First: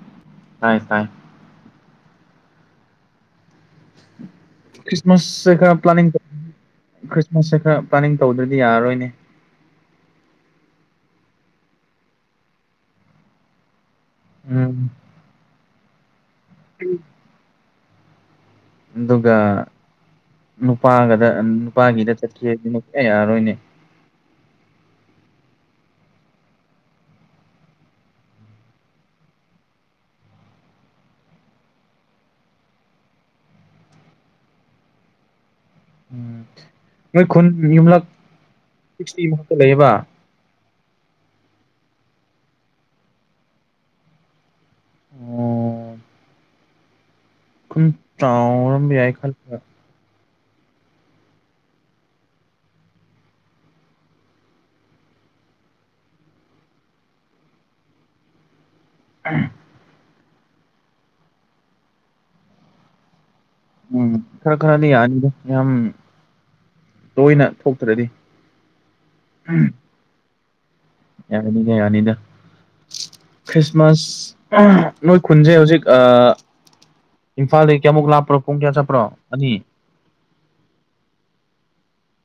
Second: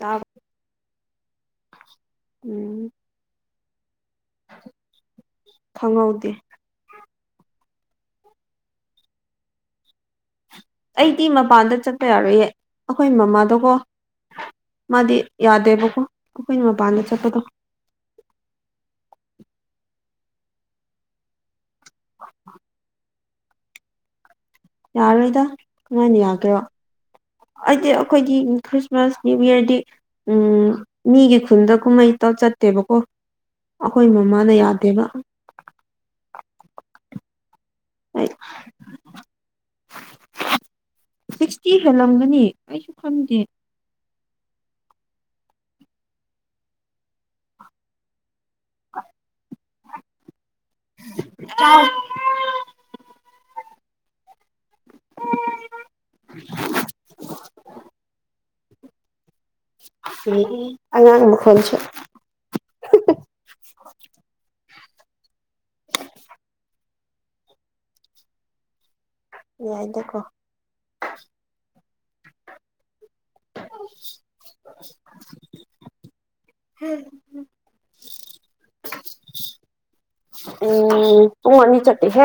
ꯇꯥꯕ ꯇꯥꯏ ꯇꯥꯏ ꯎꯝ ꯀ꯭ꯤꯁꯃꯁ ꯈ [unintelligible] ꯄ꯭ꯂꯥꯟ ꯈꯪꯍꯧꯗꯦ ꯈ꯭ꯔꯤꯁꯃꯥꯁꯁꯦ ꯈꯔ ꯄ꯭ꯂꯥꯅꯤꯡ ꯇꯧꯗ꯭ꯔꯗꯤ ꯌꯥꯔꯔꯣꯏꯅꯦ ꯑꯩꯗꯤ ꯃꯄꯥꯟꯗ ꯆꯠꯄ ꯌꯥꯔꯣꯏꯌꯦ ꯑꯩꯈꯣꯏ ꯃꯃꯥꯗꯀꯣ ꯎꯝ ꯌꯥꯗꯦꯕꯀꯣ ꯑꯩꯈꯣꯏꯅ ꯃꯄꯥꯟꯗ ꯆꯠꯄꯗꯣ ꯑꯗꯨꯒ ꯅꯨꯄꯥꯒꯗ ꯅꯨꯄꯥꯒꯤꯗ ꯆꯠꯈꯤ ꯅꯨꯌꯥ ꯔꯅꯦ ꯌꯥꯔꯣꯏꯗ ꯀꯃꯥꯏꯅ ꯌꯥꯒ꯭ꯔꯣ ꯍꯥꯏꯗꯤ ꯑꯩꯈꯣꯏꯒꯤ ꯈ꯭ꯔꯤꯁꯃꯥꯁ ꯅ꯭ꯌꯨ ꯌꯌꯥꯔꯗꯤ ꯎꯝ ꯃꯤꯒꯤ ꯈꯨꯟꯗ ꯀꯨꯝꯍꯩ ꯑꯝꯇ ꯆꯠꯇꯦꯕꯀꯣ ꯑꯩꯈꯣꯏ ꯃꯃꯥꯅ ꯌꯥꯗꯦꯕ ꯎꯝ ꯑꯩꯈꯣꯏ ꯈꯨꯟ ꯌꯨꯝꯂꯛ ꯏꯁꯇꯤ ꯃꯥꯊꯛꯇ ꯂꯩꯌꯦꯕ꯫ ꯁꯤꯛꯁꯇꯤ ꯍꯦꯜꯂꯝꯒꯅꯤ ꯑꯩꯁꯨ ꯈꯪꯗꯦ꯫ ꯑꯣ꯫ ꯀꯨꯟ ꯆꯥꯎꯔꯝꯝꯕ ꯌꯥꯏ ꯈꯜꯒ꯫ [unintelligible] [unintelligible] [unintelligible] ꯑꯉꯥꯡ ꯃꯈꯜꯁꯨ꯫ ꯎꯝ ꯈꯔ ꯈꯔꯗꯤ ꯌꯥꯅꯤꯗꯦ ꯌꯥꯝ ꯇꯣꯏꯅ ꯊꯣꯛꯇ꯭ꯔꯗꯤ꯫ ꯌꯥꯏꯗꯀꯣ꯫ ꯌꯥꯅꯤꯗ ꯌꯅꯤꯗ꯫ ꯈ꯭ꯔꯤꯁꯃꯥꯁ ꯅꯣꯏ ꯈꯨꯟꯁꯦ ꯍꯧꯖꯤꯛ ꯑꯥꯥ ꯏꯝꯐꯥꯜꯗꯒꯤ ꯀꯌꯥꯃꯨꯛ ꯂꯥꯞꯄ꯭ꯔꯣ ꯄꯨꯡ ꯀꯌꯥ ꯆꯠꯄ꯭ꯔꯣ ꯑꯅꯤ꯫ ꯎꯝ ꯄꯨꯡ ꯑꯅꯤ ꯆꯇꯦ ꯍꯦ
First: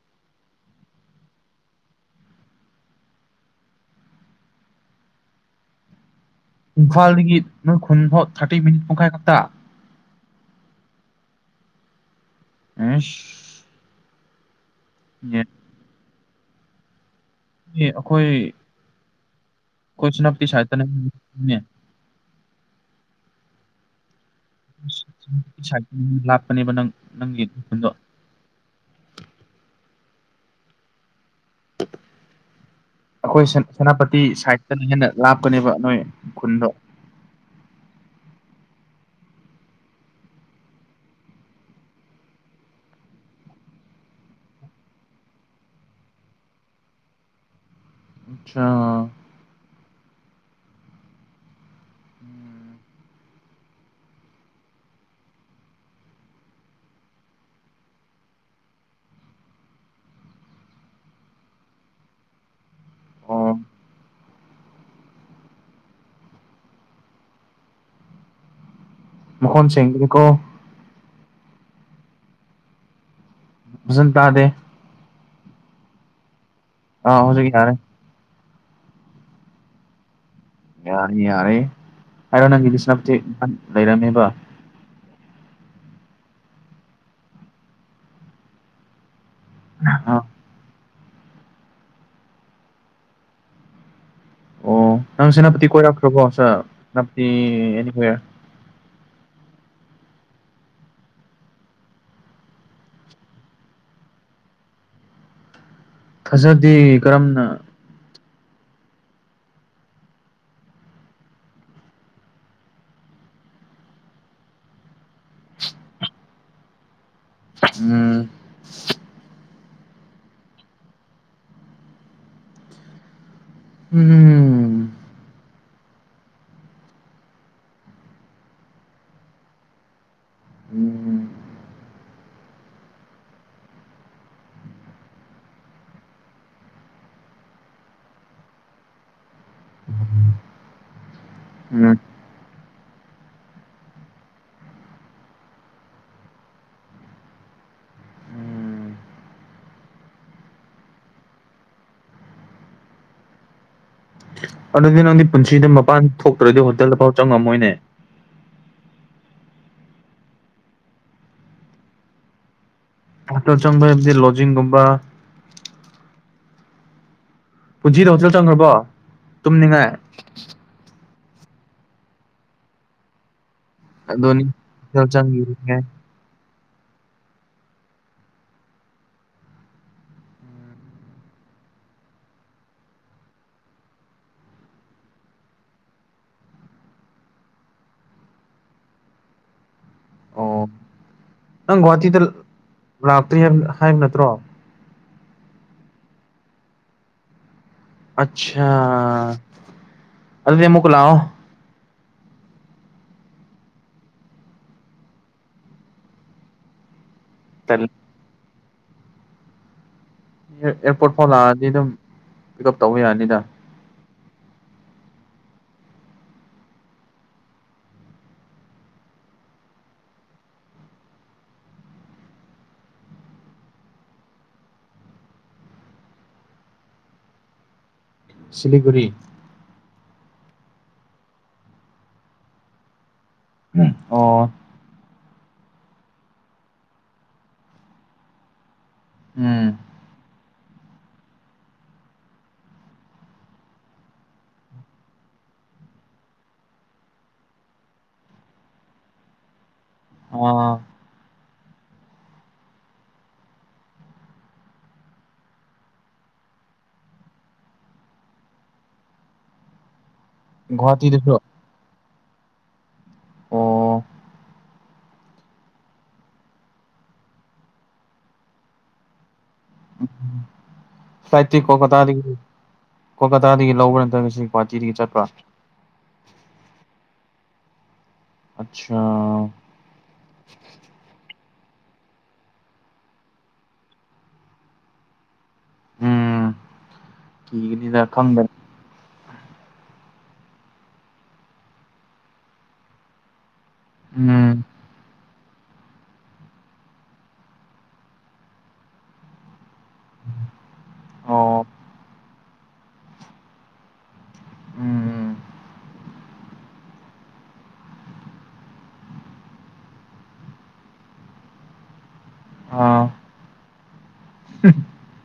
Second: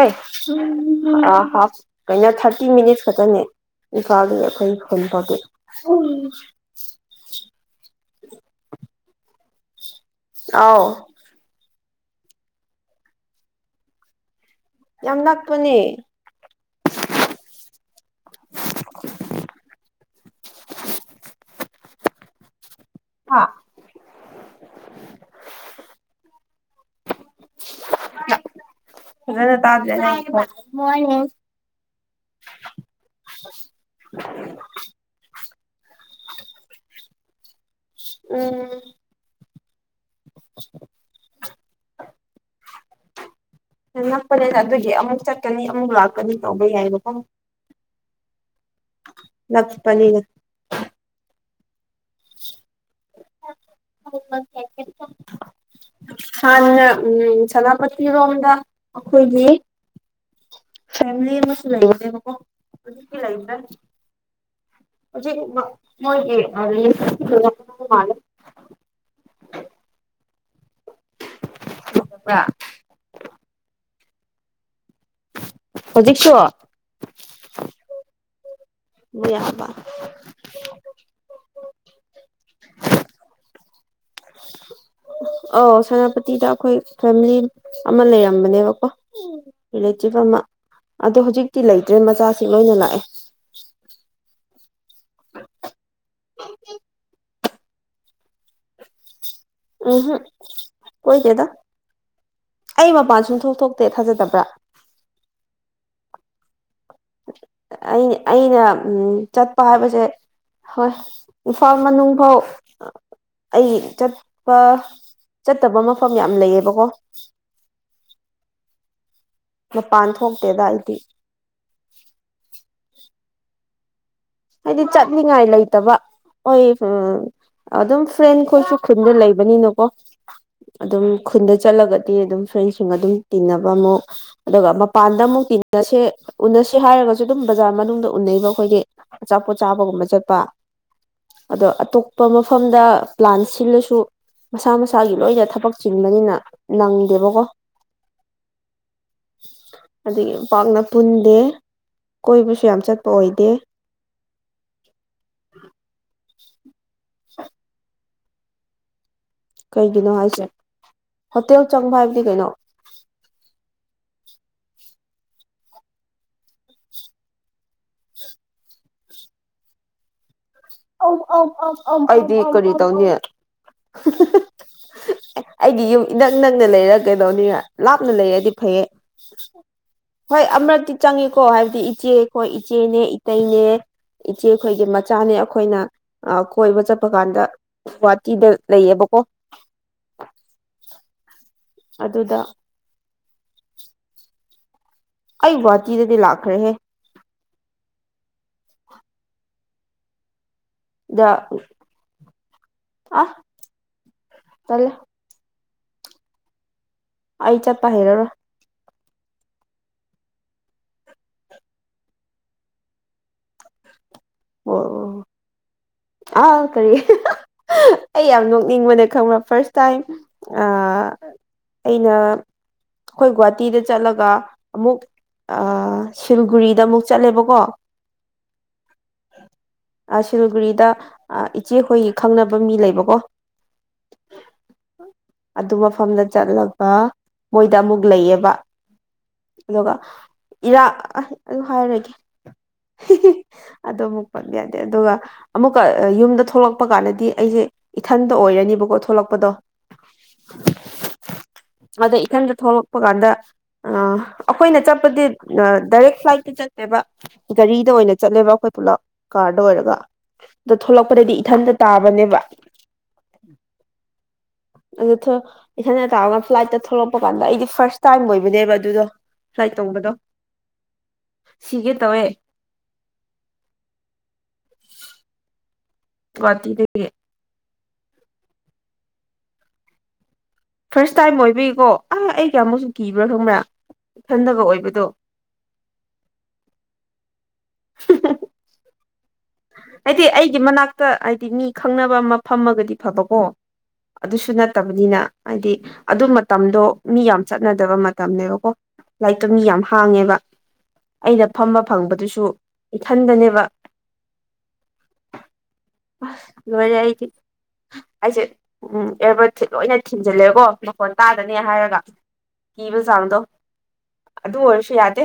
ꯍꯥ ꯀꯩꯅꯣ ꯊꯔꯇꯤ ꯃꯤꯅꯠ [unintelligible] ꯈꯛꯇꯅꯦ ꯏꯝꯐꯥꯜꯗꯒꯤ ꯑꯩꯈꯣꯏ ꯈꯨꯟ ꯐꯥꯎꯗꯤ꯫ ꯏꯝꯐꯥꯜ ꯅꯣꯏ ꯈꯨꯟ ꯐꯥꯎ ꯊꯥꯔꯇꯤ ꯃꯤꯅꯤꯠ ꯄꯨꯡꯈꯥꯏ ꯈꯛꯇ꯫ ꯑꯧ꯫ [unintelligible] ꯌꯥꯝ ꯅꯛꯄꯅꯦ꯫ ꯑꯦ ꯑꯩꯈꯣꯏ ꯑꯈꯣꯏꯁꯨ ꯅꯄꯤ ꯁꯥꯏꯠꯇꯅꯦ꯫ ꯍꯥ꯫ ꯂꯥꯞꯄꯅꯦꯕ ꯅꯪ ꯅꯪꯒꯤ ꯈꯨꯟꯗꯣ ꯐꯖꯥ ꯇꯥꯗꯔꯦ ꯉꯒꯤ ꯕꯣꯏꯁꯇꯨ꯫ ꯑꯩꯈꯣꯏ ꯁꯦꯅꯥꯄꯇꯤ ꯁꯥꯏꯠꯇꯅ ꯍꯦꯟꯅ ꯂꯥꯞꯀꯅꯦꯕ ꯅꯣꯏ꯫ ꯈꯨꯟꯗ꯫ ꯎꯝ꯫ [inaudible] ꯅꯛꯄꯅꯤꯅ ꯑꯗꯨꯒꯤ ꯑꯃꯨꯛ ꯆꯠꯀꯅꯤ ꯑꯃꯨꯛ ꯂꯥꯛꯀꯅꯤ ꯇꯧꯕ ꯌꯥꯏꯕꯀꯣ꯫ ꯑꯆꯥ ꯅꯛꯄꯅꯤꯅ꯫ [unintelligible] ꯍꯥꯟꯅ ꯎꯝ ꯁꯦꯅꯥꯄꯇꯤꯔꯣꯝꯗ ꯑꯩꯈꯣꯏꯒꯤ꯫ ꯐꯦꯝꯂꯤ ꯑꯃꯁꯨ ꯂꯩꯕꯅꯦꯕꯀꯣ ꯍꯧꯖꯤꯛꯇꯤ ꯑꯣ ꯂꯩꯇꯔꯦ꯫ ꯍꯧꯖꯤꯛ ꯃꯣꯏꯒꯤ꯫ [unintelligible] ꯃꯣꯈꯣꯟꯁꯦꯡꯗꯔꯦꯀꯣ꯫ [unintelligible] ꯐꯥꯖꯟ ꯇꯥꯗꯦ꯫ ꯍꯧꯖꯤꯛꯁꯨ꯫ ꯑꯥ ꯍꯧꯖꯤꯛꯇꯤ ꯇꯔꯦ꯫ [unintelligible] ꯌꯥꯅꯤ ꯌꯥꯔꯦ ꯍꯥꯏꯔꯣ ꯅꯪꯒꯤ ꯁꯤꯅꯄꯇꯤ ꯂꯩꯔꯝꯃꯦꯕ꯫ ꯑꯥꯎ ꯁꯦꯅꯥꯄꯇꯤꯗ ꯑꯩꯈꯣꯏ ꯐꯦꯃꯤꯂꯤ ꯑꯃ ꯂꯩꯔꯝꯕꯅꯦꯕꯀꯣ꯫ ꯔꯤꯂꯦꯇꯤꯞ ꯑꯥ ꯑꯃꯥ꯫ ꯑꯗꯣ ꯍꯧꯖꯤꯛꯇꯤ ꯂꯩꯇ꯭ꯔꯦ ꯃꯆꯥꯁꯤ ꯂꯣꯏꯅ ꯂꯥꯛꯑꯦ꯫ ꯑꯣ ꯅꯪ ꯁꯦꯅꯥꯄꯇꯤ ꯀꯣꯏꯔꯛꯈ꯭ꯔꯕꯣ ꯁꯦꯅꯥꯄꯇꯤ ꯑꯦ ꯋꯦꯌꯔ꯫ ꯎꯝ ꯍꯝ ꯀꯣꯏꯗꯦꯗ ꯫ ꯑꯩ ꯃꯄꯥꯟ ꯁꯨꯡ ꯊꯣꯛꯣꯛ ꯊꯣꯛꯇꯦ ꯊꯥꯖꯗꯕ꯭ꯔꯥ꯫ ꯊꯥꯖꯗꯦ ꯀꯔꯝꯅ꯫ ꯑꯩ ꯑꯩꯅ ꯎꯝ ꯆꯠꯄ ꯍꯥꯏꯕꯁꯦ ꯍꯣꯏ ꯏꯝꯐꯥꯜ ꯃꯅꯨꯡ ꯐꯥꯎ ꯑꯩ ꯆꯠꯄ ꯆꯠꯇꯕ ꯃꯐꯝ ꯌꯥꯝ ꯂꯩꯌꯦꯕꯀꯣ ꯎꯝ ꯃꯄꯥꯟ ꯊꯣꯛꯇꯦꯗꯏꯗꯤ ꯎꯝ ꯍꯥꯏꯗꯤ ꯆꯠꯅꯤꯡꯉꯥꯏꯂ ꯅꯠꯇꯕ ꯍꯣꯏ ꯎ ꯑꯗꯨꯝ ꯐ꯭ꯔꯦꯟ ꯈꯣꯏꯁꯨ ꯈꯨꯟꯗ ꯂꯩꯕꯅꯤꯅꯀꯣ ꯑꯗꯨꯝ ꯎꯝ ꯈꯨꯟꯗ ꯆꯠꯂꯒꯗꯤ ꯑꯗꯨꯝ ꯐ꯭ꯔꯦꯟꯁꯤꯡꯒ ꯑꯗꯨꯝ ꯇꯤꯟꯅꯕ ꯑꯃꯨꯛ ꯑꯗꯨꯒ ꯃꯄꯥꯟꯗ ꯑꯃꯨꯛ ꯎꯁꯦ ꯎꯅꯁꯦ ꯍꯥꯏꯔꯒꯁꯨ ꯑꯗꯨꯝ ꯕꯖꯥꯔ ꯃꯅꯨꯡꯗ ꯎꯟꯅꯩꯕ ꯑꯩꯈꯣꯏꯒꯤ ꯑꯆꯥꯄꯣꯠ ꯆꯥꯕꯒꯨꯝꯕ ꯆꯠꯄ ꯑꯗꯣ ꯎꯝ ꯑꯇꯣꯞꯄ ꯑꯃ ꯃꯐꯝꯗ ꯄ꯭ꯂꯥꯟ ꯁꯤꯜꯂꯁꯨ ꯃꯁꯥ ꯃꯁꯥꯒꯤ ꯂꯣꯏꯅ ꯊꯕꯛ ꯆꯤꯟꯕꯅꯤꯅ ꯅꯪꯗꯦꯕꯀꯣ ꯎꯝ ꯑꯗꯨꯒꯤ ꯄꯥꯛꯅ ꯄꯨꯟꯗꯦ ꯀꯣꯏꯕꯁꯨ ꯌꯥꯝ ꯆꯠꯄ ꯑꯣꯏꯗꯦ ꯑꯗꯨꯗꯤ ꯅꯪꯗꯤ ꯄꯨꯟꯁꯤꯗ ꯃꯄꯥꯟ ꯊꯣꯛꯇ꯭ꯔꯗꯤ ꯍꯣꯇꯦꯜꯗ ꯐꯥꯎ ꯆꯪꯉꯝꯃꯣꯏꯅꯦ ꯀꯩꯒꯤꯅꯣ ꯍꯥꯏꯁꯦ ꯍꯣꯇꯦꯜ ꯆꯪꯕ ꯍꯥꯏꯕꯗꯤ ꯀꯩꯅꯣ ꯑꯇꯣ ꯆꯪꯕ ꯍꯥꯏꯕꯗꯤ ꯂꯣꯖꯤꯡꯒꯨꯝꯕ ꯄꯨꯟꯁꯤꯗ ꯍꯣꯇꯦꯜ ꯆꯪꯈ꯭ꯔꯕꯣ ꯇꯨꯝꯅꯤꯡꯉꯥꯏ ꯑꯩꯗꯤ ꯀꯔꯤ ꯇꯧꯅꯤ ꯗꯣꯅꯤ ꯆ ꯆ ꯟꯅ ꯂꯩꯔ ꯀꯩꯗꯧꯅꯤ ꯂꯥꯞꯅ ꯂꯩꯔꯗꯤ ꯐꯩꯌꯦ ꯍꯣꯏ ꯑꯃꯛꯇꯤ ꯆꯪꯉꯤꯀꯣ ꯍꯥꯏꯕꯗꯤ ꯏꯆꯦꯈꯣꯏ ꯏꯆꯦꯅꯦ ꯏꯇꯩꯅꯦ ꯏꯆꯦ ꯑꯩꯈꯣꯏꯒꯤ ꯃꯆꯥꯅꯤ ꯑꯩꯈꯣꯏꯅ ꯀꯣꯏꯕ ꯆꯠꯄ ꯀꯥꯟꯗ ꯒꯨꯍꯥꯇꯤꯗ ꯂꯩꯌꯦꯕꯀꯣ ꯑꯣ ꯅꯪ ꯒꯨꯍꯥꯇꯤꯗ ꯑꯗꯨꯗ ꯂꯥꯛꯇ꯭ꯔꯤ ꯍꯥꯏ ꯍꯥꯏꯕ ꯅꯠꯇ꯭ꯔꯣ ꯑꯩ ꯋꯥꯆꯤꯗ ꯇꯂꯈ ꯔꯦ ꯑꯆꯥꯥ ꯑꯗꯨꯗꯤ ꯃꯨꯛꯂꯥꯎꯑꯣ ꯗ ꯑ ꯆꯂ ꯑꯩ ꯇꯜꯂꯦ ꯆꯞꯄ ꯍꯦꯔꯔ ꯑꯦꯌꯥꯔꯄꯣꯔꯠ ꯐꯥꯎ ꯂꯥꯛꯑꯅꯤ ꯑꯗꯨꯝ ꯄꯤꯛ ꯎꯞ ꯇꯧꯕ ꯌꯥꯅꯤꯗ ꯑꯣ ꯑꯥ ꯇꯔꯤ ꯑꯩ ꯌꯥꯝ ꯅꯣꯛꯅꯤꯡꯕꯅꯦ ꯈꯪꯕ ꯐꯥꯔꯁ ꯇꯥꯏꯝ ꯑꯩꯅ ꯑꯩꯈꯣꯏ ꯒꯨꯍꯥꯇꯤꯗ ꯆꯠꯂꯒ ꯑꯃꯨꯛ ꯁꯤꯜꯒꯨꯔꯤꯗ ꯑꯃꯨꯛ ꯆꯠꯂꯦꯕꯀꯣ ꯁꯤꯂꯤꯒꯨꯔꯤ ꯁꯤꯜꯒꯔꯤꯗ ꯏꯆꯦꯈꯣꯏꯒꯤ ꯈꯪꯅꯕ ꯃꯤ ꯂꯩꯕꯀꯣ ꯑꯣ ꯑꯗꯨ ꯃꯐꯝꯗ ꯆꯠꯂꯒ ꯃꯣꯏꯗ ꯑꯃꯨꯛ ꯂꯩꯌꯦꯕ ꯎꯝ ꯑꯗꯨꯒ ꯏꯔꯥ ꯑꯗꯨ ꯍꯥꯏꯔꯒꯦ ꯑꯗ ꯑꯃꯨꯛ ꯄꯟꯕ ꯌꯥꯗꯦ ꯑꯗꯨꯒ ꯑꯃꯨꯛꯀ ꯌꯨꯝꯗ ꯊꯣꯛꯂꯛꯄ ꯀꯥꯟꯗꯗꯤ ꯑꯩꯁꯦ ꯏꯊꯟꯇ ꯑꯣꯏꯔꯅꯤꯕ ꯊꯣꯛꯂꯛꯄꯗꯣ ꯑꯣ ꯑꯗ ꯏꯊꯟꯗ ꯊꯣꯛꯂꯛꯄ ꯀꯥꯟꯗ ꯑꯩꯈꯣꯏꯅ ꯆꯠꯄꯗꯤ ꯗꯥꯏꯔꯦꯛ ꯐ꯭ꯂꯥꯏꯠ ꯆꯠꯂꯦꯕ ꯒꯥꯔꯤꯗ ꯑꯣꯏꯅ ꯆꯠꯂꯦꯕ ꯑꯩꯈꯣꯏ ꯄꯨꯂꯞ ꯀꯥꯔꯗ ꯑꯣꯏꯔꯒ ꯑꯗ ꯒꯨꯍꯥꯇꯤꯗꯁꯨ ꯊꯣꯛꯂꯛꯄꯗꯩꯗꯤ ꯏꯊꯟꯇ ꯇꯥꯕꯅꯦꯕ ꯑꯣ ꯑꯗꯨ ꯏꯁꯟꯗ ꯇꯥ ꯔꯒ ꯐ꯭ꯂꯥꯏꯠꯇ ꯊꯣꯛꯂꯛꯄ ꯀꯥꯟꯗ ꯑꯩꯗꯤ ꯐꯥꯔꯁ ꯇꯥꯏꯝ ꯑꯣꯏꯕꯅꯦꯕ ꯑꯗꯨꯗꯣ ꯐ꯭ꯂꯥꯏꯠ ꯇꯣꯡꯕꯗꯣ ꯁꯥꯏꯇ ꯁꯤꯒꯦ ꯀꯣꯀꯇꯥꯕ ꯇꯧꯋꯦ ꯀꯣꯀ ꯍꯇꯥꯗꯒꯤ ꯂꯧꯕ꯭ꯔꯥ ꯅꯠꯇ꯭ꯔꯒ ꯁꯤ ꯒꯨꯍꯥꯇꯤꯗꯒꯤ ꯆꯠꯄ꯭ꯔꯥ ꯍꯨ ꯟ ꯒꯨꯍꯥꯇꯤꯗꯒꯤ ꯑꯆꯥꯥ ꯐꯥꯔꯁ ꯇꯥꯏꯝ ꯑꯣꯏꯕꯒꯤꯀꯣ ꯑ ꯑꯩ ꯀꯌꯥꯃꯨꯛꯁꯨ ꯀꯤꯕ꯭ꯔꯥ ꯈꯪꯕ꯭ꯔꯥ ꯏꯊꯟꯗꯒ ꯑꯣꯏꯕꯗꯣ ꯎꯝ ꯀꯤꯒꯅꯤꯗ ꯈꯪꯗꯅꯤ ꯍꯥꯏꯗꯤ ꯑꯩꯒꯤ ꯃꯅꯥꯛꯇ ꯍꯥꯏꯗꯤ ꯃꯤ ꯈꯪꯅꯕ ꯑꯃ ꯐꯝꯃꯒꯗꯤ ꯐꯕꯀꯣ ꯑꯗꯨꯁꯨ ꯎꯝ ꯅꯠꯇꯕꯅꯤꯅ ꯍꯥꯏꯗꯤ ꯑꯗꯨ ꯃꯇꯝꯗꯣ ꯃꯤ ꯌꯥꯝ ꯆꯠꯅꯗꯕ ꯃꯇꯝꯅꯦꯕꯀꯣ ꯂꯥꯏꯔꯤꯛꯇꯣ ꯃꯤ ꯌꯥꯝ ꯍꯥꯡꯉꯦꯕ ꯑꯩꯅ ꯑꯣ ꯐꯝꯕ ꯐꯪꯕꯗꯨꯁꯨ ꯏꯊꯟꯗꯅꯦꯕ ꯎꯝ ꯎꯝ ꯑꯁ ꯂꯣꯢꯔꯦ ꯑꯩꯗꯤ ꯑꯩꯁꯦ ꯎꯝ ꯑꯦꯔꯕꯗ ꯂꯣꯏꯅ ꯊꯤꯟꯖꯤꯜꯂꯦꯀꯣ ꯃꯈꯣꯟ ꯇꯥꯗꯅꯦ ꯍꯥꯏꯔꯒ ꯀꯤꯕ ꯑꯥ ꯆꯥꯡꯗꯣ ꯑꯗꯨ ꯑꯣꯏꯔꯁꯨ ꯌꯥꯗꯦ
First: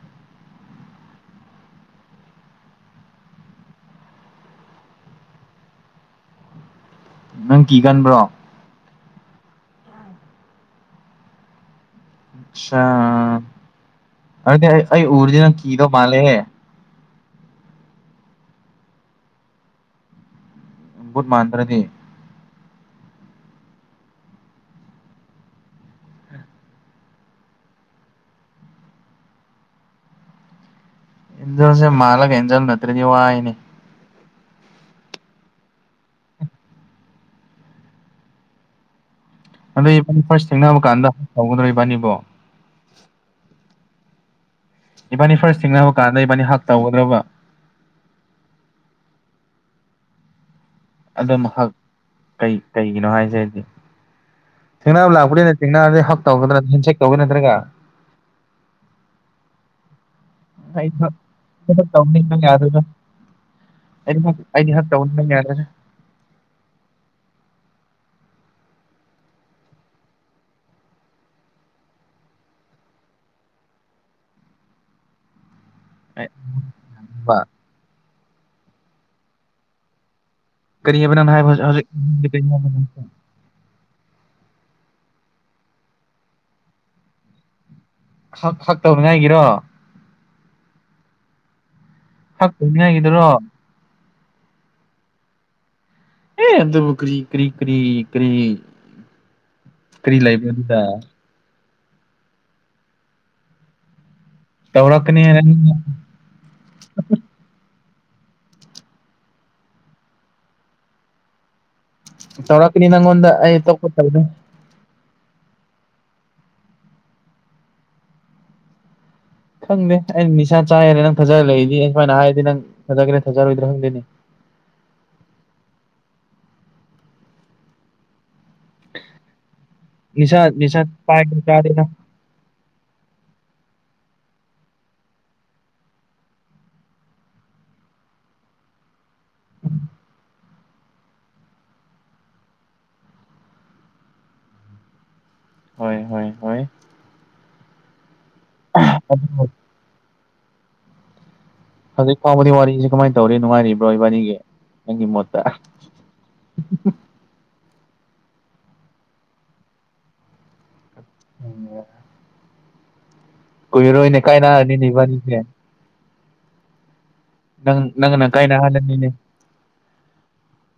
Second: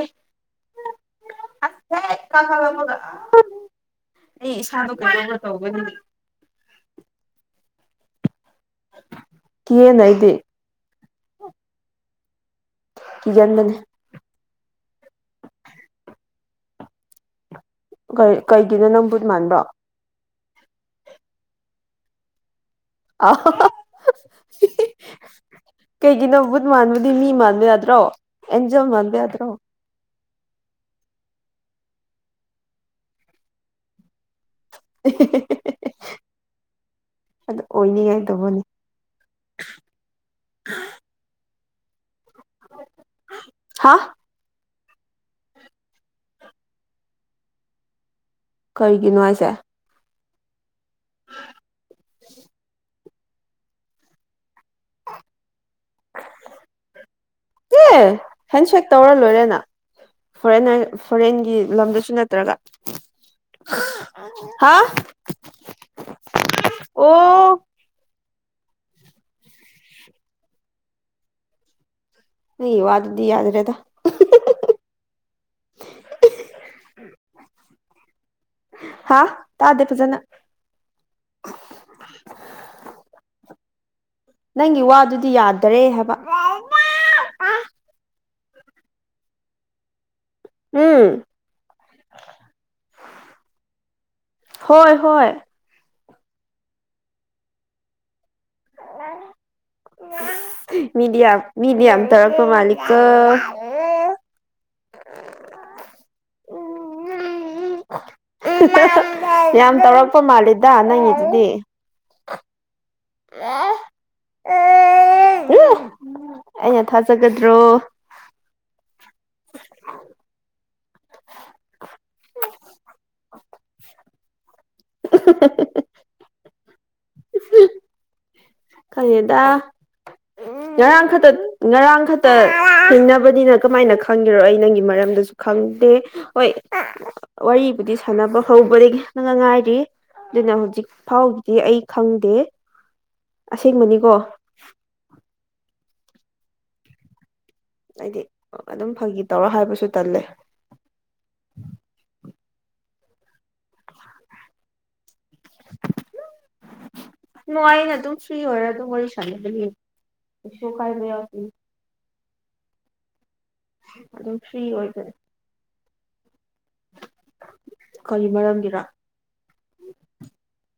ꯑꯁ ꯍꯦꯛ ꯀꯥꯈꯠꯂꯛꯄꯒ ꯑꯩ ꯏꯁꯥꯗ ꯀꯩꯅꯣꯝꯃ ꯇꯧꯕꯅꯤ ꯅꯪ ꯀꯤꯒꯟꯕ꯭ꯔꯣ ꯀꯤꯌꯦꯅ ꯑꯩꯗꯤ ꯀꯤꯒꯟꯕꯅꯦ ꯑꯆꯥ ꯑꯩ ꯎꯔꯗꯤ ꯅꯪ ꯀꯤꯗꯣ ꯃꯥꯂꯦ ꯀꯩꯒꯤꯅꯣ ꯅꯪꯕꯨꯠ ꯃꯥꯟꯕ꯭ꯔꯣ ꯕꯨꯠ ꯃꯥꯟꯗ꯭ꯔꯗꯤ ꯑ ꯀꯩꯒꯤꯅꯣ ꯕꯨꯠ ꯃꯥꯟꯕꯗꯤ ꯃꯤ ꯃꯥꯟꯕ ꯌꯥꯗ꯭ꯔꯣ ꯑꯦꯟꯖꯦꯜ ꯃꯥꯟꯕ ꯌꯥꯗ꯭ꯔꯣ ꯑꯦꯟꯖꯦꯜꯁꯦ ꯃꯥꯂꯒ ꯑꯦꯟꯖꯦꯜ ꯅꯠꯇ꯭ꯔꯗꯤ ꯋꯥꯏꯅꯦ ꯑꯗꯨ ꯑꯣꯏꯅꯤꯡꯉꯥꯏ ꯇꯧꯕꯅꯤ ꯑꯗꯣ ꯏꯕꯥꯅꯤ ꯐꯥꯔꯁ ꯊꯦꯡꯅꯕ ꯀꯥꯟꯗ ꯇꯥꯎꯒꯗ꯭ꯔꯣ ꯏꯕꯥꯅꯤꯕꯣ ꯍꯥ ꯏꯕꯥꯅꯤ ꯐꯥꯔꯁ ꯊꯦꯡꯅꯕ ꯀꯥꯟꯗ ꯏꯕꯥꯅꯤ ꯍꯛ ꯇꯧꯒꯗ꯭ꯔꯕ ꯀꯩꯒꯤꯅꯣ ꯍꯥꯢꯁꯦ ꯑꯗꯨꯛ ꯀꯩ ꯀꯩꯒꯤꯅꯣ ꯍꯥꯏꯁꯦꯗꯤ ꯊꯦꯡꯅꯕ ꯂꯥꯛꯄꯗꯤ ꯅ ꯊꯦꯡꯅꯥꯔꯗꯤ ꯍꯛ ꯇꯧꯒꯗ꯭ꯔꯥ ꯍꯦꯟꯁꯦꯛ ꯇꯧꯒꯦꯔꯥ ꯅꯠꯇ꯭ꯔꯒ ꯑꯦ ꯍꯦꯟꯁꯦꯛ ꯇꯧꯔ ꯂꯣꯏꯔꯦꯅ ꯐꯣꯔꯦꯟ ꯑꯩ ꯍꯛ ꯐꯣꯔꯦꯟꯒꯤ ꯂꯝꯗꯁꯨ ꯇꯧꯅꯤꯡꯕꯅ ꯅꯠꯇ꯭ꯔꯒ ꯌꯥꯗ꯭ꯔꯦꯗ ꯑꯩꯗꯤ ꯍꯥ ꯑꯩꯗꯤ ꯍꯛ ꯇꯧꯅꯤꯡꯕꯅ ꯌꯥꯗ꯭ꯔꯦ ꯑꯣ ꯅꯪꯒꯤ ꯋꯥ ꯑꯗꯨꯗꯤ ꯌꯥꯗ꯭ꯔꯦꯗ [inaudible] ꯍꯥꯥ ꯇꯥꯗꯦ ꯐꯖꯅ [unintelligible] ꯅꯪꯒꯤ ꯋꯥꯗꯨꯗꯤ ꯌꯥꯗꯔꯦ ꯍꯥꯏꯕ ꯍꯛ ꯍꯛ ꯇꯧꯅꯤꯍꯥꯏꯒꯤꯔꯣ ꯎꯝ ꯍꯛ ꯇꯧꯅꯤꯉꯥꯏꯒꯤꯗꯨꯔꯣ ꯍꯣꯏ ꯍꯣꯏ ꯢꯢ ꯑꯗꯨꯕꯨ ꯀꯔꯤ ꯀꯔꯤ ꯀꯔꯤ ꯀꯔꯤ ꯂꯕꯗꯨꯗ ꯃꯤ ꯗ ꯌꯥꯝꯅ ꯇꯧꯔꯛꯄ ꯃꯥꯂꯤꯀꯣ ꯇꯧꯔ ꯀꯅꯤ ꯌꯥꯝ ꯇꯧꯔꯛꯄ ꯃꯥꯜꯂꯤꯗ ꯅꯪꯒꯤꯗꯨꯗꯤ ꯇꯧꯔꯛ ꯀꯅꯤ ꯅꯪꯉꯣꯟꯗ ꯑꯩ ꯑꯇꯣꯞꯄ ꯑꯩꯅ ꯊꯥꯖꯒꯗ꯭ꯔꯣ ꯈꯪꯗꯦ ꯑꯩ ꯅꯤꯁꯥ ꯆꯥꯏꯈꯔꯦ ꯅꯪ ꯊꯖꯔ ꯂꯩꯏꯗꯤ ꯑꯩ ꯁꯨꯃꯥꯏꯅ ꯍꯥꯏꯔꯗꯤ ꯅꯪ ꯊꯥꯖꯔꯣꯢꯔ ꯊꯥꯖꯔꯣꯏꯗ꯭ꯔꯥ ꯈꯪꯗꯦ [unintelligible] [inaudible] [unintelligible] [inaudible] [unintelligible] [inaudible] ꯈꯪꯗꯦꯗꯥ ꯅꯤꯁꯥ ꯅꯤꯁꯥ ꯉꯔꯥꯡ ꯈꯛꯇ ꯄꯥꯏꯕ ꯆꯥꯗꯦꯗ ꯉꯔꯥꯡ ꯈꯛꯇ ꯊꯦꯡꯅꯕꯅꯤꯅ ꯀꯃꯥꯏꯅ ꯈꯪꯗꯔꯣ ꯑꯩ ꯅꯪꯒꯤ ꯃꯔꯝꯗꯁꯨ ꯈꯪꯗꯦ ꯍꯣꯏ ꯋꯥꯔꯤꯕꯨꯗꯤ ꯁꯥꯟꯅꯕ ꯍꯧꯕꯗꯒꯤ ꯅꯪꯅ ꯉꯥꯏꯔꯤ ꯑꯗꯨꯅ ꯍꯧꯖꯤꯛ ꯐꯥꯎꯒꯤꯗꯤ ꯑꯩ ꯈꯪꯗꯦ ꯑꯁꯦꯡꯕꯅꯤꯀꯣ ꯍꯣꯏ ꯍꯣꯏ ꯍ ꯍꯥꯏꯗꯤ ꯑꯗꯨꯝ ꯐꯒꯤ ꯑꯗꯨ ꯇꯧꯔ ꯍꯥꯏꯕꯁꯨ ꯇꯜꯂꯦ ꯍꯧꯖꯤꯛ ꯐꯥꯎꯕꯗꯤ ꯋꯥꯔꯤꯁꯤ ꯀꯃꯥꯏꯅ ꯇꯧꯔꯤ ꯅꯨꯡꯉꯥꯏꯔꯤꯕ꯭ꯔꯣ ꯏꯕꯥꯅꯤꯒꯤ ꯅꯪꯒꯤ ꯃꯣꯠꯇ ꯃ [unintelligible] ꯑꯗꯨꯝ ꯐ꯭ꯔꯤ ꯑꯣꯏꯔ ꯑꯗꯨꯝ ꯋꯥꯔꯤ ꯁꯥꯟꯅꯒꯗꯤ ꯀꯩꯁꯨ ꯀꯥꯏꯕ ꯌꯥꯎꯗꯦ ꯀꯨꯏ ꯔꯣꯏꯅꯦ ꯑꯗꯨꯝ ꯀꯥꯏꯅ ꯐ꯭ꯔꯤ ꯑꯣꯏꯕ ꯍꯥꯏꯅꯤꯕꯅꯤꯁ ꯅꯪ ꯀꯔꯤ ꯅꯪꯅ ꯃꯔꯝꯒꯤꯔ ꯀꯥꯏꯅꯍꯜꯂꯅꯤꯅꯦ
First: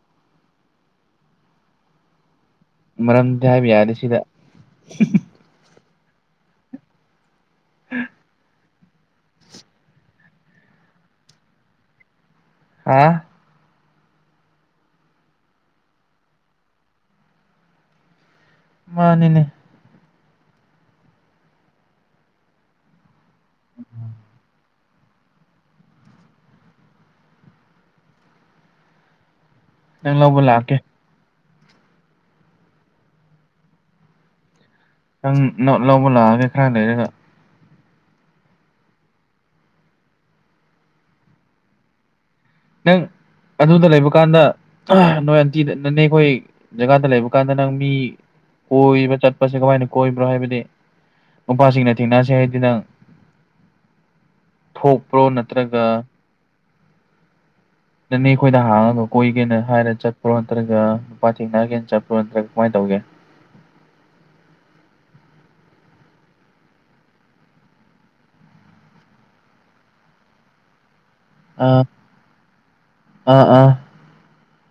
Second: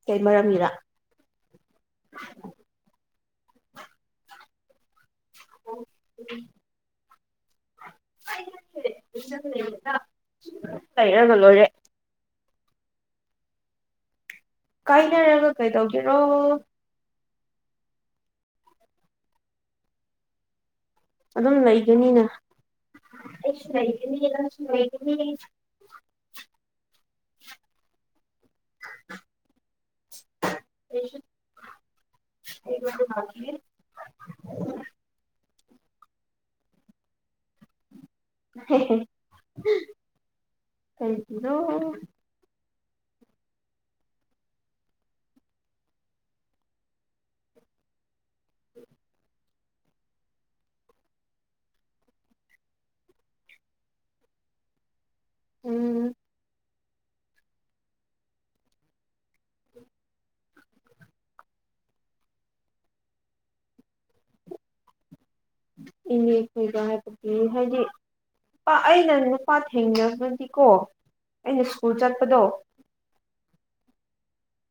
ꯀꯩ ꯃꯔꯝꯒꯤꯔ [unintelligible] ꯃꯔꯝꯗꯤ ꯍꯥꯏꯕ ꯌꯥꯗꯦ ꯁꯤꯗ ꯑꯣ ꯎ [inaudible] ꯎꯝ ꯀꯩꯩꯅꯅꯂꯣꯔꯦ [inaudible] ꯍꯥ ꯀꯥꯏꯅꯦꯔꯒ ꯀꯩ ꯇꯧꯗꯣꯏꯅꯣ ꯃꯥꯅꯤꯅꯦ ꯑꯗꯨꯝ ꯂꯩꯒꯅꯤꯅ ꯎ ꯅꯪ ꯂꯧꯕ ꯂꯥꯛꯀꯦ [unintelligible] [inaudible] ꯅꯪ ꯂꯧꯕ ꯂꯥꯛꯑꯒꯦ ꯈꯔ ꯂꯩꯔꯒ ꯀ [inaudible] ꯀꯔꯤꯒꯤꯅꯣ ꯅꯪ ꯑꯗꯨꯗ ꯂꯩꯕ ꯀꯥꯟꯗ ꯅꯣꯏ ꯑꯟꯇꯤꯗ ꯅꯅꯦ ꯑꯩꯈꯣꯏ ꯖꯒꯥꯗ ꯂꯩꯕ ꯀꯥꯟꯗ ꯅꯪ ꯃꯤ ꯀꯣꯏ ꯃ ꯆꯠ ꯀꯃꯥꯏꯅꯥ ꯀꯣꯏꯕꯔꯥ ꯍꯥꯏꯕꯗꯤ ꯅꯨꯄꯥꯁꯤꯡꯅ ꯊꯦꯡꯅꯁꯦ ꯍꯥꯏꯗꯤ ꯅꯪ ꯊꯣꯛꯄ꯭ꯔꯣ ꯅꯠꯇ꯭ꯔꯒ ꯅꯪꯅꯦ ꯑꯩꯈꯣꯏꯗ ꯍꯥꯡꯉꯒ ꯀꯣꯏꯒꯦꯅ ꯍꯥꯏꯔ ꯆꯠꯄ꯭ꯔꯣ ꯅꯠꯇ꯭ꯔꯒ ꯅꯨꯄꯥ ꯊꯦꯡꯅꯒꯦꯅ ꯆꯠꯄ꯭ꯔꯣ ꯅꯠꯇ꯭ꯔꯒ ꯀꯃꯥꯏꯅ ꯇꯧꯒꯦ [unintelligible] ꯏꯅꯦꯈꯣꯏꯒ ꯍꯥꯏꯕꯗꯤ ꯍꯥꯏꯗꯤ ꯅꯨꯄꯥ ꯑꯩꯅ ꯅꯨꯄꯥ ꯊꯦꯡꯅꯕꯗꯤꯀꯣ ꯑꯩꯅ ꯑꯥ ꯁ꯭ꯀꯨꯜ ꯆꯠꯄꯗꯣ ꯑꯥ ꯑꯥ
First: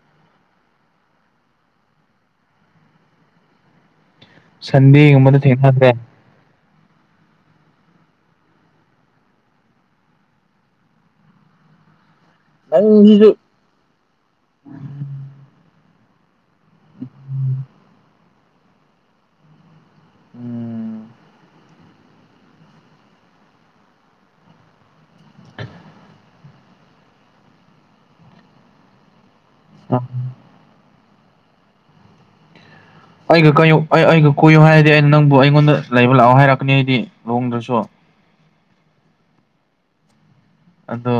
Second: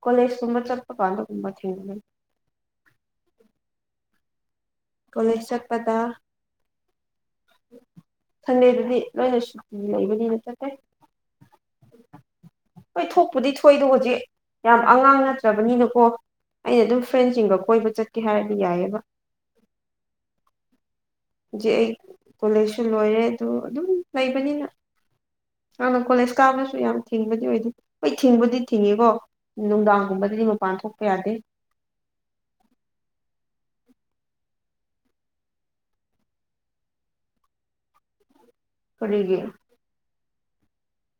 ꯀꯣꯂꯦꯖ ꯁꯨꯝꯕ ꯆꯠꯄ ꯀꯥꯟꯗ ꯀꯕꯅꯤ ꯁꯟꯗꯦꯒꯨꯝꯕꯗ ꯊꯦꯡꯅꯗ꯭ꯔꯦ ꯁꯟꯗꯦꯗꯗꯤ ꯂꯣꯏꯅ ꯁꯨꯇꯤ ꯂꯩꯕꯅꯤꯅ ꯆꯠꯇꯦ ꯍꯣꯏ ꯅꯪꯁꯤꯁꯨ ꯊꯣꯛꯄꯨꯗꯤ ꯊꯣꯛꯏꯗꯣ ꯍꯧꯖꯤꯛ ꯌꯥꯝ ꯑꯉꯥꯡ ꯅꯠꯇ꯭ꯔꯕꯅꯤꯅꯀꯣ ꯑꯩꯅ ꯑꯗꯨꯝ ꯐ꯭ꯔꯦꯟꯁꯤꯡꯒ ꯀꯣꯏꯕ ꯆꯠꯀꯦ ꯍꯥꯏꯔꯗꯤ ꯌꯥꯏꯑꯕ ꯎꯝ ꯍꯧꯖꯤꯛ ꯑꯩ ꯀꯣꯂꯦꯖꯁꯨ ꯂꯣꯏꯔꯦ ꯑꯗꯨ ꯑꯗꯨꯝ ꯂꯩꯕꯅꯤꯅ ꯍꯅ ꯀꯣꯂꯦꯖ ꯀꯥꯕꯅꯁꯨ ꯌꯥꯝ ꯊꯤꯡꯕꯗꯤ ꯑꯣꯏꯗꯦ ꯍꯣꯏ ꯊꯤꯡꯕꯗꯤ ꯊꯤꯡꯉꯤꯀꯣ ꯅꯨꯡꯗꯥꯡꯒꯨꯝꯕꯗꯗꯤ ꯃꯄꯥꯟ ꯊꯣꯛꯄ ꯌꯥꯗꯦ ꯑꯩꯒ ꯀꯨ ꯑꯩ ꯑꯩꯒ ꯀꯨꯌꯨ ꯍꯥꯏꯔꯗꯤ ꯑꯩꯅ ꯅꯪꯕꯨ ꯑꯩꯉꯣꯟꯗ ꯂꯩꯕ ꯂꯥꯛꯑꯣ ꯍꯥꯏꯔꯛꯀꯅꯤ ꯑꯩꯗꯤ ꯂꯨꯍꯣꯡꯗ꯭ꯔꯁꯨ ꯀꯔꯤꯒꯦ ꯑꯗꯣ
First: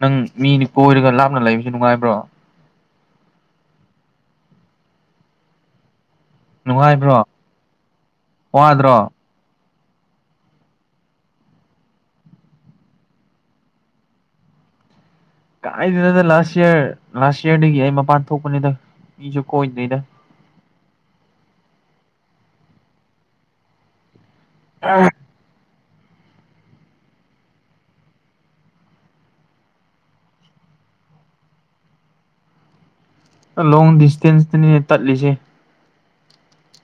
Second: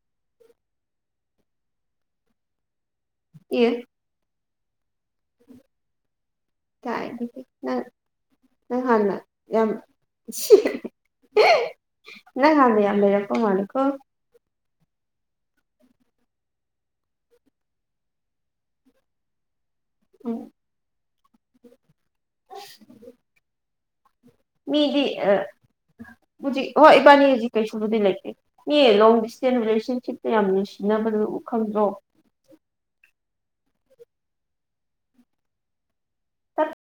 ꯅꯪ ꯃꯤꯅꯤ ꯀꯣꯏꯔꯒ ꯂꯥꯞꯅ ꯂꯩꯕꯁꯨ ꯅꯨꯡꯉꯥꯏꯕ꯭ꯔꯣ ꯌꯦ ꯅꯨꯡꯉꯥꯏꯕ꯭ꯔꯣ ꯇꯪ ꯋꯥꯗ꯭ꯔꯣ ꯍꯥꯟꯂ ꯌꯥꯝ ꯏ ꯉꯥꯟꯗ ꯑꯝꯕꯔꯄ ꯃꯀꯣ ꯀꯥꯏꯗꯅꯗ ꯂꯥꯁ ꯌꯔ ꯂꯥꯁ ꯏꯌꯥꯔꯗꯒꯤ ꯑꯩ ꯃꯄꯥꯟ ꯊꯣꯛꯄꯅꯤꯗ ꯃꯤꯁꯨ ꯍꯣꯏꯗ [unintelligible] ꯃꯤꯗꯤ ꯑ [unintelligible] ꯍꯧꯖꯤꯛ ꯍꯣꯏ ꯏꯕꯥꯅꯤ ꯍꯧꯖꯤꯛ ꯀꯩꯁꯨꯕꯨꯗꯤ ꯂꯩꯇꯦ ꯃꯤ ꯂꯣꯡ ꯗꯤꯁꯇꯦꯟ ꯔꯤꯂꯦꯁꯟꯁꯤꯞꯇ ꯌꯥꯝ ꯅꯨꯡꯁꯤꯅꯕ ꯂ ꯈꯪꯕꯣ ꯎ ꯂꯣꯡ ꯗꯤꯁꯇꯦꯟꯁꯅꯤ ꯇꯠꯂꯤꯁꯦ ꯑ